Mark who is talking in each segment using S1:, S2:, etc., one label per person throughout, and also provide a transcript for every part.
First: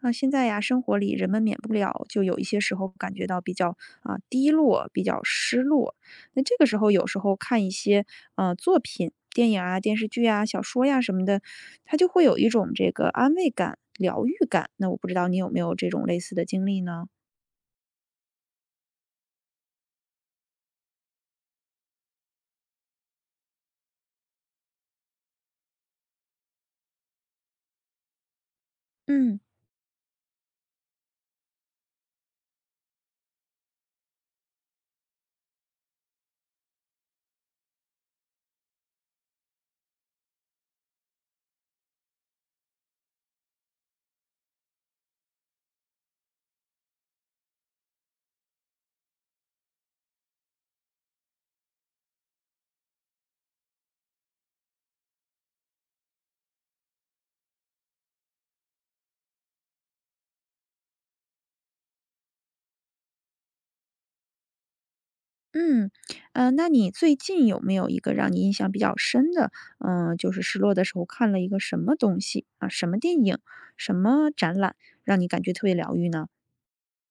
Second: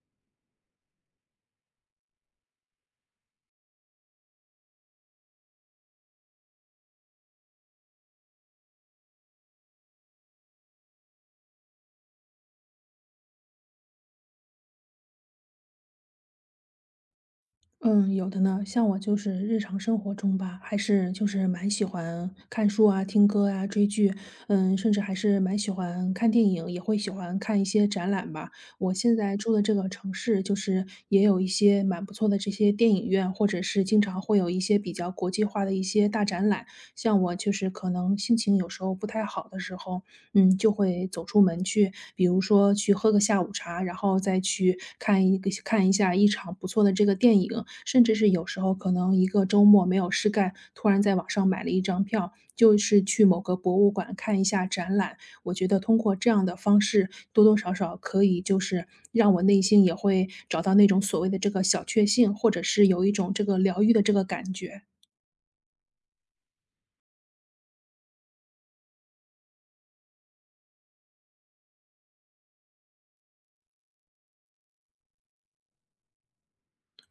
S1: 啊，现在呀，生活里人们免不了就有一些时候感觉到比较啊、低落，比较失落。那这个时候，有时候看一些作品、电影啊、电视剧啊、小说呀、什么的，它就会有一种这个安慰感、疗愈感。那我不知道你有没有这种类似的经历呢？
S2: 嗯，有的呢。像我就是日常生活中吧，还是就是蛮喜欢看书啊、听歌啊、追剧，甚至还是蛮喜欢看电影，也会喜欢看一些展览吧。我现在
S1: 嗯
S2: 住的这个城市，就是也有一些蛮不错的这些电影院，或者是经常会有一些比较国际化的一些大展览。像我就是可能心情有时候不太好的时候，就会走出门去，比如说去喝个下午茶，然后再去看一个看一下一场不错的这个电影，甚至是有时候可能一个周末没有事干，突然在网上买了一张票，就是去某个博物馆看一下展览。我觉得通过这样的方式，多多少少可以就是让我内心也会找到那种所谓的这个小确幸，或者是有一种这个疗愈的这个感觉。
S1: 嗯，那你最近有没有一个让你印象比较深的，就是失落的时候看了一个什么东西啊，什么电影，什么展览，让你感觉特别疗愈呢？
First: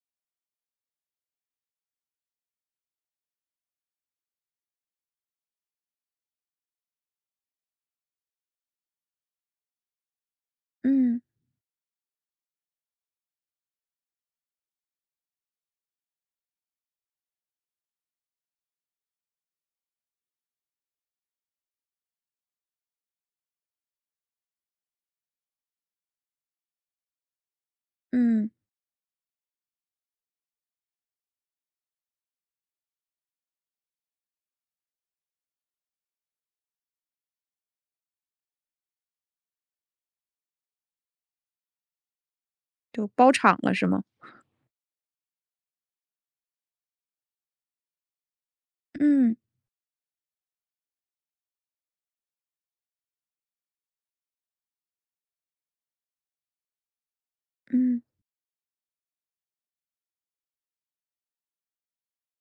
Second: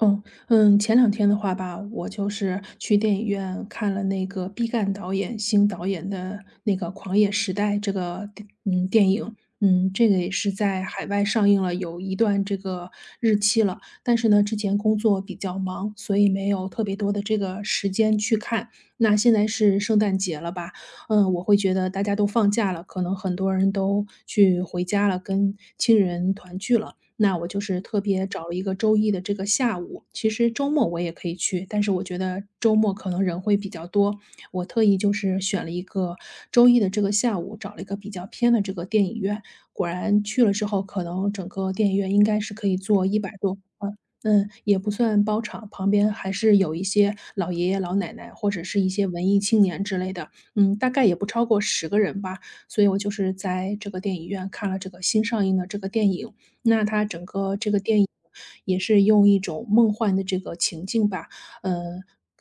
S2: 嗯嗯，前两天的话吧，我就是去电影院看了那个毕赣导演新导演的那个《狂野时代》这个电影，这个也是在海
S1: 嗯
S2: 外上映了有一段这个日期了，但是呢，之前工作比较忙，所以没有特别多的这个时间去看。那现在是圣诞节了吧？我会觉得大家都放假了，可能很多人都去回家了，跟亲人团聚了。那我就是特别找
S1: 嗯。
S2: 了一个周一的这个下午，其实周末我也可以去，但是我觉得周末可能人会比较多，我特意就是选了一个周一的这个下午，找了一个比较偏的这个电影院。果然去了之后，可能整个电影院应该是可以
S1: 就
S2: 坐一
S1: 包
S2: 百多
S1: 场了是吗？
S2: 嗯，也不算包场，旁边还是有一些老爷爷老奶奶，或者是一些文
S1: 嗯，
S2: 艺青年之类的。大概也不超过10个人吧。所以我就是在这个电影院看了这个新上映的这个电影。那它整个这个电
S1: 嗯，
S2: 影也是用一种梦幻的这个情境吧，呃，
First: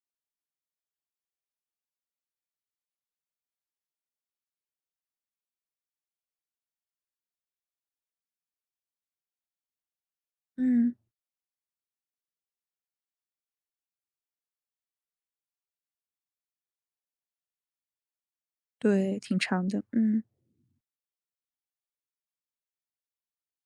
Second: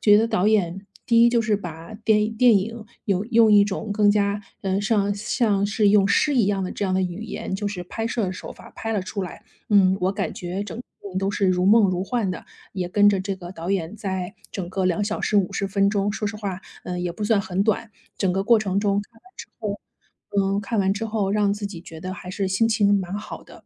S2: 觉得导演第一就是把电影有用一种更加，像是用诗一样的这样的语言，就是拍摄手法拍了出来。我感觉整个
S1: 嗯，
S2: 电影都是如梦如幻的，也跟着这个导演在整个2小时50分钟，说实话，也不算很短。整个过程中看
S1: 对，
S2: 完
S1: 挺
S2: 之
S1: 长
S2: 后。
S1: 的，嗯，
S2: 嗯，看完之后让自己觉得还是心情蛮好的。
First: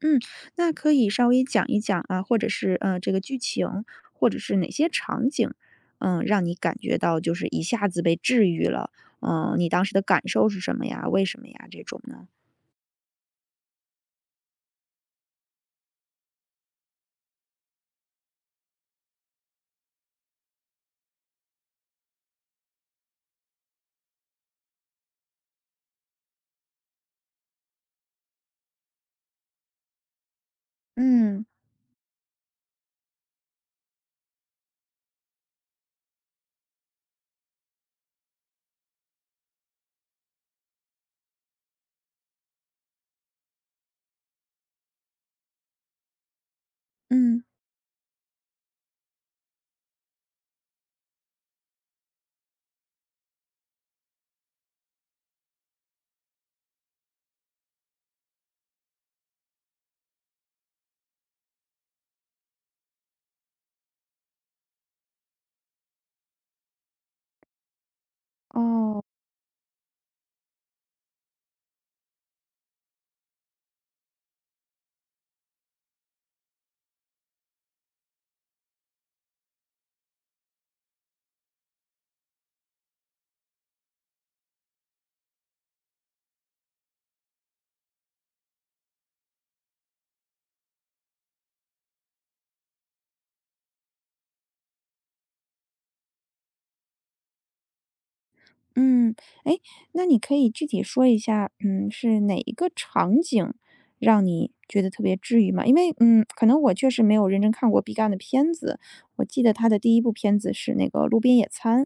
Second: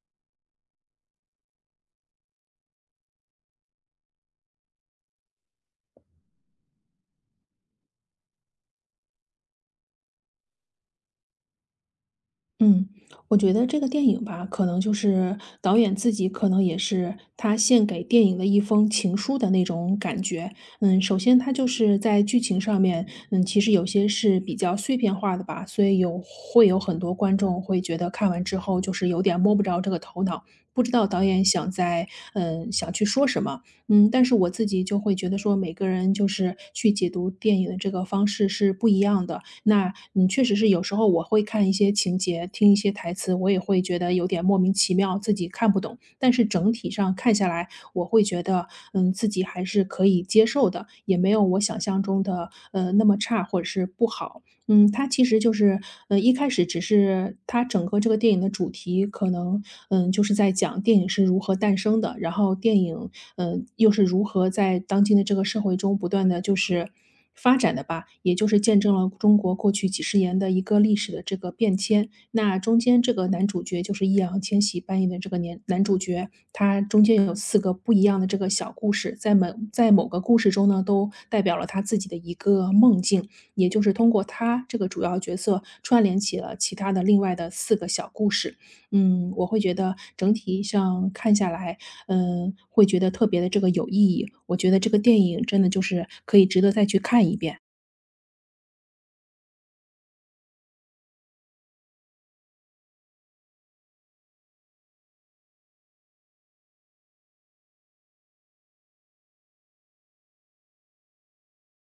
S1: 嗯。那可以稍微讲一讲啊，或者是，这个剧情，或者是哪些场景，让你感觉到就是一下子被治愈了，你当时的感受是什么呀？为什么呀？这种呢？
S2: 嗯，我觉得这个电影吧，可能就是导演自己可能也是他献给电影的一封情书的那种感觉。首先他就是在剧情上面，其实有些是比较碎片化的吧，所以有会有很多观众会觉得看完之后就是有点摸不着这个头脑，不知道导
S1: 嗯，
S2: 演想在想去说什么。但是我自己就会觉得说，每个人就是去解读电影的这个方式是不一样的。那确实是有时候我会看一些情节，听一些台词，我也会觉得有点莫名其妙，自己看不懂。但是整体上看
S1: 嗯，
S2: 下来，我会觉得，自己还是可以接受的，也没有我想象中的那么差或者是不好。它其实就是，一开始只是它整个这个电影的主题可能，就是在讲电影是如何诞生的，然后电影，又是如何在当今的这个社会中不断的就是发展的吧，也就是见证
S1: 哦。
S2: 了中国过去几十年的一个历史的这个变迁。那中间这个男主角就是易烊千玺扮演的这个年男主角，他中间有四个不一样的这个小故事，在某个故事中呢，都代表了他自己的一个梦境。也就是通过他这个主要角色串联起了其他的另外的四个小故事。我会觉得整体上看下来，会觉得特别的这个有意义，我觉得这个电影真的就是可以值得再去看一遍。
S1: 嗯，哎，那你可以具体说一下，是哪一个场景让你觉得特别治愈吗？因为，可能我确实没有认真看过毕赣的片子，我记得他的第一部片子是那个《路边野餐》，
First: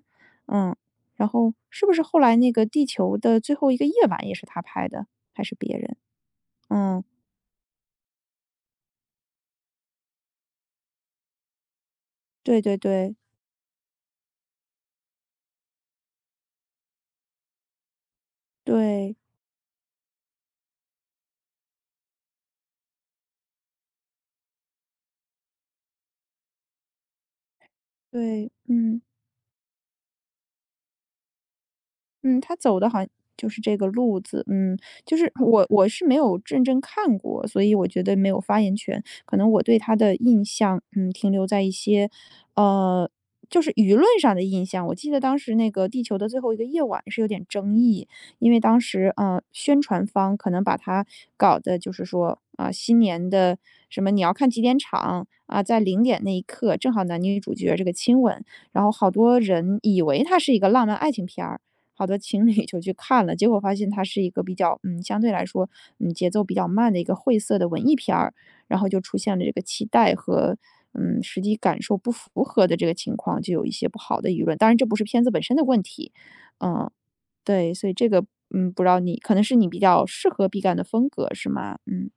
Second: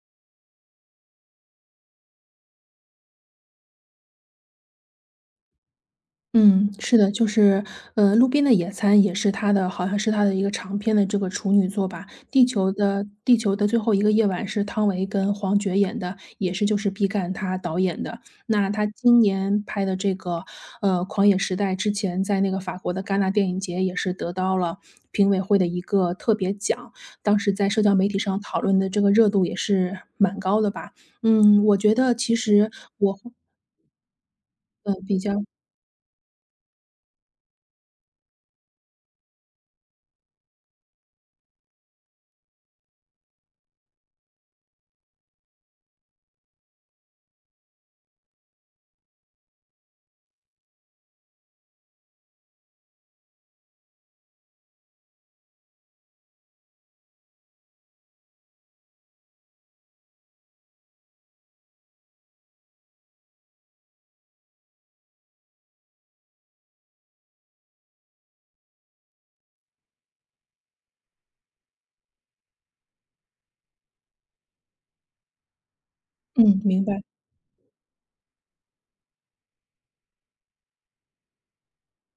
S1: 嗯，然后是不是后来那个《地球的最后一个夜晚》也是他拍的，还是别人？
S2: 嗯，是
S1: 嗯，
S2: 的，就是，路边的野餐也是他的好像是他的一个长篇的这个处女作吧。地
S1: 对
S2: 球
S1: 对
S2: 的
S1: 对
S2: 地球的最后一个夜晚是汤唯跟黄觉演的，也是就是毕赣他导演的。那他
S1: 对
S2: 今年拍的这个，狂野时代》之前在那个法国的戛纳电影节也是得到了评委会的一个特别奖，当时在社交媒体上
S1: 对，
S2: 讨论的
S1: 嗯。
S2: 这个热度也是蛮高的吧。我觉得其
S1: 嗯，他
S2: 实
S1: 走的好像
S2: 我。
S1: 就是这个路子，就
S2: 比
S1: 是
S2: 较。
S1: 我是没有认真看过，所以我觉得没有发言权。可能我对他的印象，停留在一些，呃，就是舆论上的印象。我记得当时那个《地球的最后一个夜晚》是有点争议，因为当时，宣传方可能把它搞的就是说，新年的什么你要看几点场啊，在零点那一刻正好男女主角这个亲吻，然后好多人以为它是一个浪漫爱情片儿。好多情侣就去看了，结果发现它是一个比较，相对来说，节奏比较慢的一个晦涩的文艺片儿，然后就出现了这个期待和，实际感受不符合的这个情况，就有一些不好的舆论。当然这不是片子本身的问题，
S2: 嗯，明
S1: 嗯，
S2: 白。
S1: 对，所以这个，不知道你可能是你比较适合毕赣的风格是吗？嗯，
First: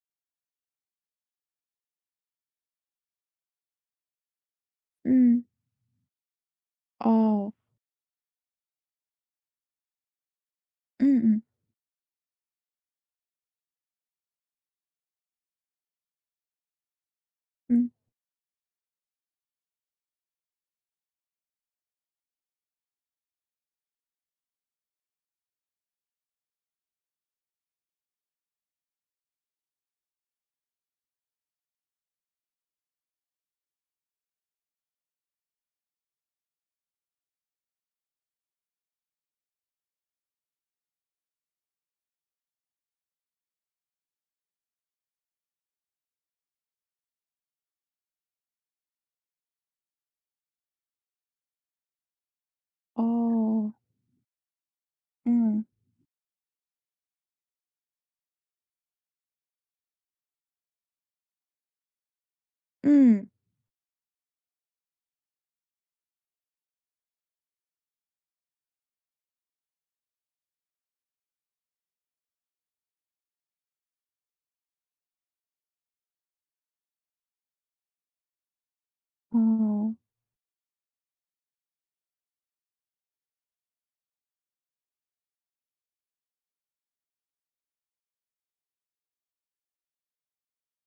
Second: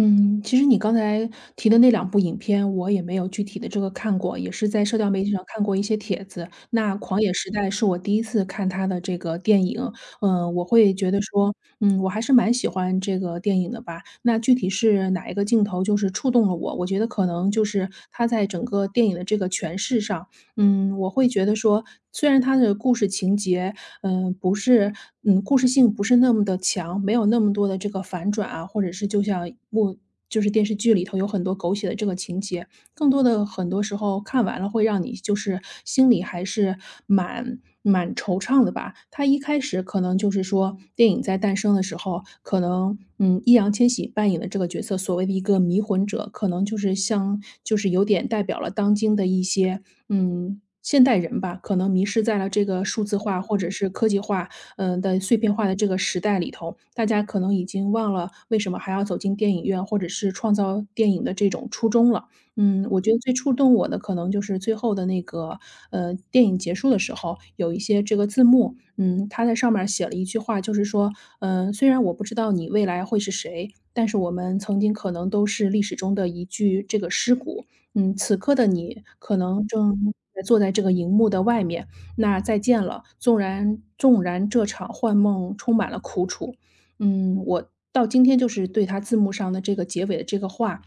S2: 嗯，其实你刚才提的那两部影片，我也没有具体的这个看过，也是在社交媒体上
S1: 嗯，
S2: 看过一些帖子。那《狂野时
S1: 哦，
S2: 代》是我第一次看他的这个电影，我会觉
S1: 嗯
S2: 得
S1: 嗯
S2: 说，我还是蛮喜欢这个电影的吧。那具体是哪一个镜头就是触动了我？我觉得可能就
S1: 嗯，
S2: 是他在整个电影的这个诠释上，我会觉得说，虽然他的故事情节不是故事性不是那么的强，没有那么多的这个反转啊，或者是就像目就是电视剧里头有很多狗血的这个情节，更多的很多时候看完了会让你就是心里还是蛮惆怅的吧。他一开始可能就是说电影在诞生的时候，可能，易烊千玺扮演的这个角色，所谓的一个迷魂者，可能就是像就是有点代表了当今的一些现代人吧，可能迷失在了这个数字化或者
S1: 哦，
S2: 是科技化，碎片
S1: 嗯，
S2: 化的这个时代里头，大家可能已经忘了为什么还要走进电影院，或者是创造电影的这种初衷了。我觉得
S1: 嗯，
S2: 最触动我的可能就是最后的那个，电影结束的时候有一些这个字幕，它在上面儿写了一句话，就是说，虽然我不知道你未来会是谁，但是我们曾经可能都是历史中的一具这个尸骨。此刻的你可能
S1: 哦，
S2: 正坐在这个荧幕的外面，那再见了。纵然这场幻梦充满了苦楚，我到今天就是对它字幕上的这个结尾的这个话，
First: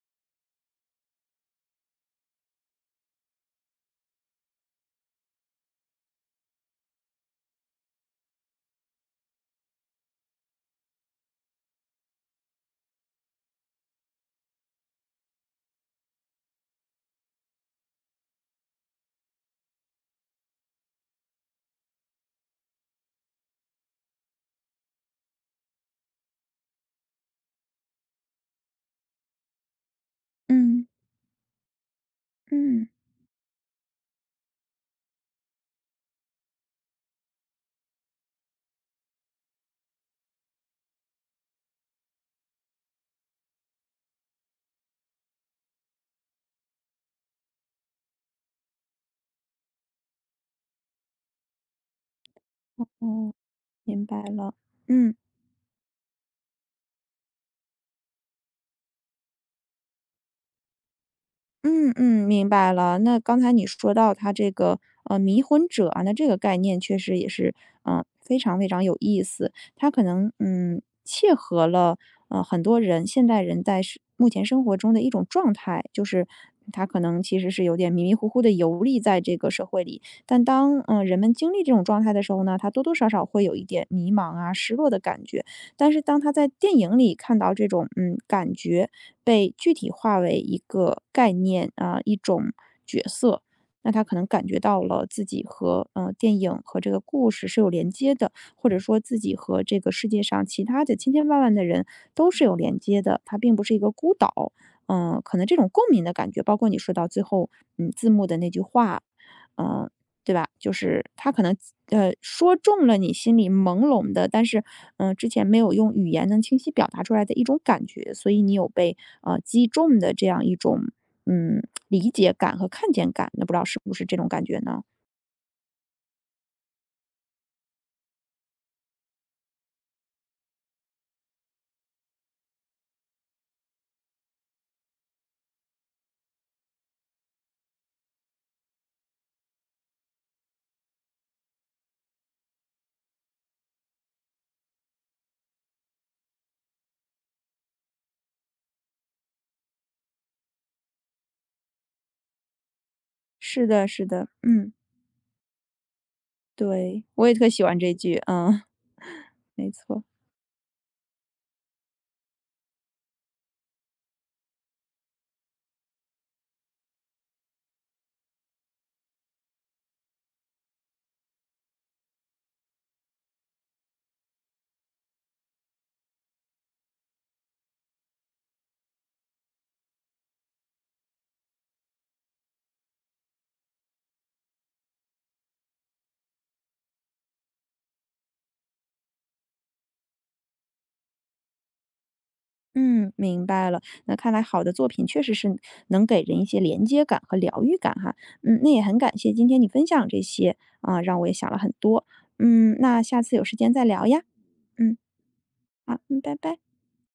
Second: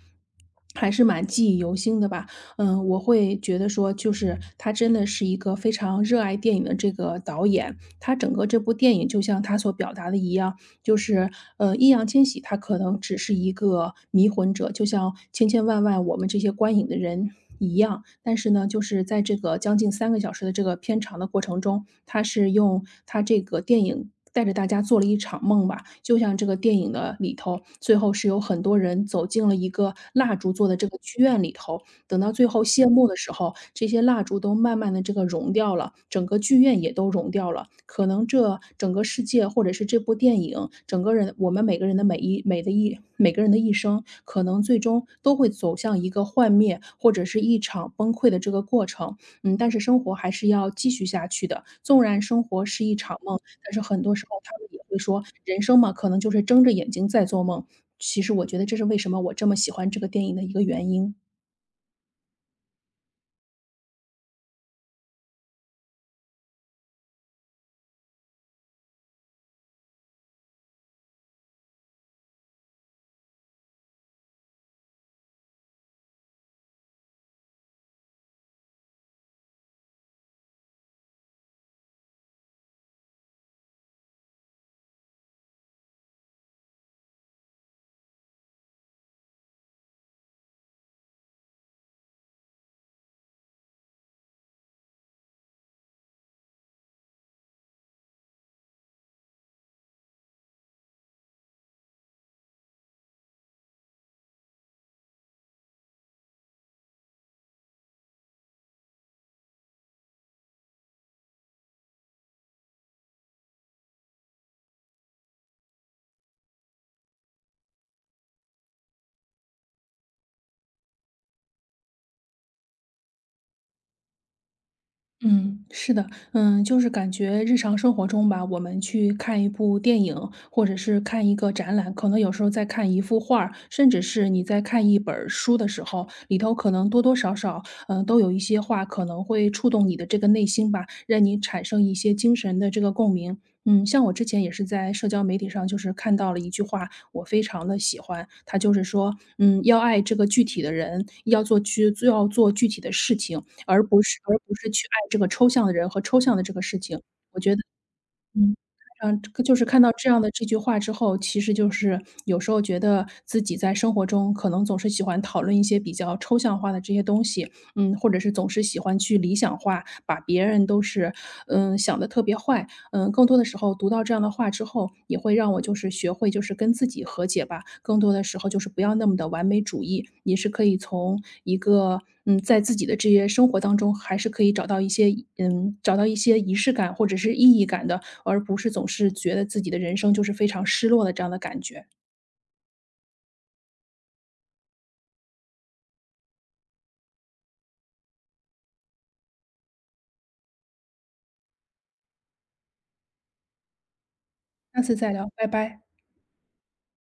S2: 还是蛮记忆犹新的吧。我会觉得说，就是他真的是一个非常热爱电影的这个导演，他整个这部电影就像他所表达的一样，就是，易烊千玺他可能只是一个迷魂者，就像千千万万我们这些观影的人一样。但是呢，就是在这个将近3个小时的这个片长的过程中，他是用他这个电影带着大家做了一场梦吧。就像这个电影的里头，最后是有很多人走进了一个蜡烛做的
S1: 嗯，
S2: 这个剧院里头，等到最后谢
S1: 嗯，
S2: 幕的时候，这些蜡烛都慢慢的这个融掉了，整个剧院也都融掉了。可能这整个世界或者是这部电影，整个人我们每个人的一生，可能最终都会走向一个幻灭，或者是一场崩溃的这个过程。但是生活还是要继续下去的。纵然生活是一场
S1: 哦，
S2: 梦，但是很
S1: 明
S2: 多
S1: 白
S2: 时候他
S1: 了，
S2: 们也会
S1: 嗯。
S2: 说，人生嘛，可能就是睁着眼睛在做梦。其实我觉得这是为什么我这么喜欢这个电影的一个原因。
S1: 嗯嗯，明白了。那刚才你说到他这个迷魂者啊，那这个概念确实也是非常非常有意思。他可能切合了很多人现代人在是目前生活中的一种状态，就是他可能其实是有点迷迷糊糊的游历在这个社会里。但当人们经历这种状态的时候呢，他多多少少会有一点迷茫啊、失落的感觉。但是当他在电影里看到这种感觉被具体化为一个概念啊、一种角色，那他可能感觉到了自己和电影和这个故事是有连接的，或者说自己和这个世界上其他的千千万万的人都是有连接的，他并不是一个孤岛。可能这种共鸣的感觉，包括你说到最后，字幕的那句话，嗯、对吧？就是他可能说中了你心里朦胧的，但是之前没有用语言能清晰表达出来的一种感觉，所以你有被击中的这样一种嗯理解感和看见感。那不知道是不是这种感觉呢？
S2: 嗯，是的，就是感觉日常生活中吧，我们去看一部电影，或者是看一个展览，可能有时候在看一幅画儿甚至是你在看一本儿书的时候，里头可能多多少少，都有一些话可能会触动你的这个内心吧，让你产生一些精神的这个共鸣。像我之前也是在社交媒体上，就是看到了一句话，我非常的喜欢，它就是说，要爱这个具体的人，要做具体的事情，
S1: 是
S2: 而
S1: 的，
S2: 不
S1: 是
S2: 是
S1: 的，
S2: 而不是
S1: 嗯，
S2: 去爱这个抽象的人和抽象的这个事情。
S1: 对，我也
S2: 我
S1: 特
S2: 觉得
S1: 喜欢这句，
S2: 嗯，
S1: 嗯，
S2: 就是
S1: 没
S2: 看到
S1: 错。
S2: 这样的这句话之后，其实就是有时候觉得自己在生活中可能总是喜欢讨论一些比较抽象化的这些东西，或者是总是喜欢去理想化，把别人都是想的特别坏，更多的时候读到这样的话之后，也会让我就是学会就是跟自己和解吧，更多的时候就是不要那么的完美主义，也是可以从一个在自己的这些生活当中，还是可以找到一些找到一些仪式感或者是意义感的，而不是总是觉得自己的人生就是非常失落的这样的感觉。
S1: 嗯，明白了。那看来好的作品确实是能给人一些连接感和疗愈感哈。嗯，那也很感谢今天你分享这些啊，让我也想了很多。嗯，那下次有时间再聊呀。
S2: 下次
S1: 嗯，
S2: 再聊，拜拜。
S1: 好，嗯，拜拜。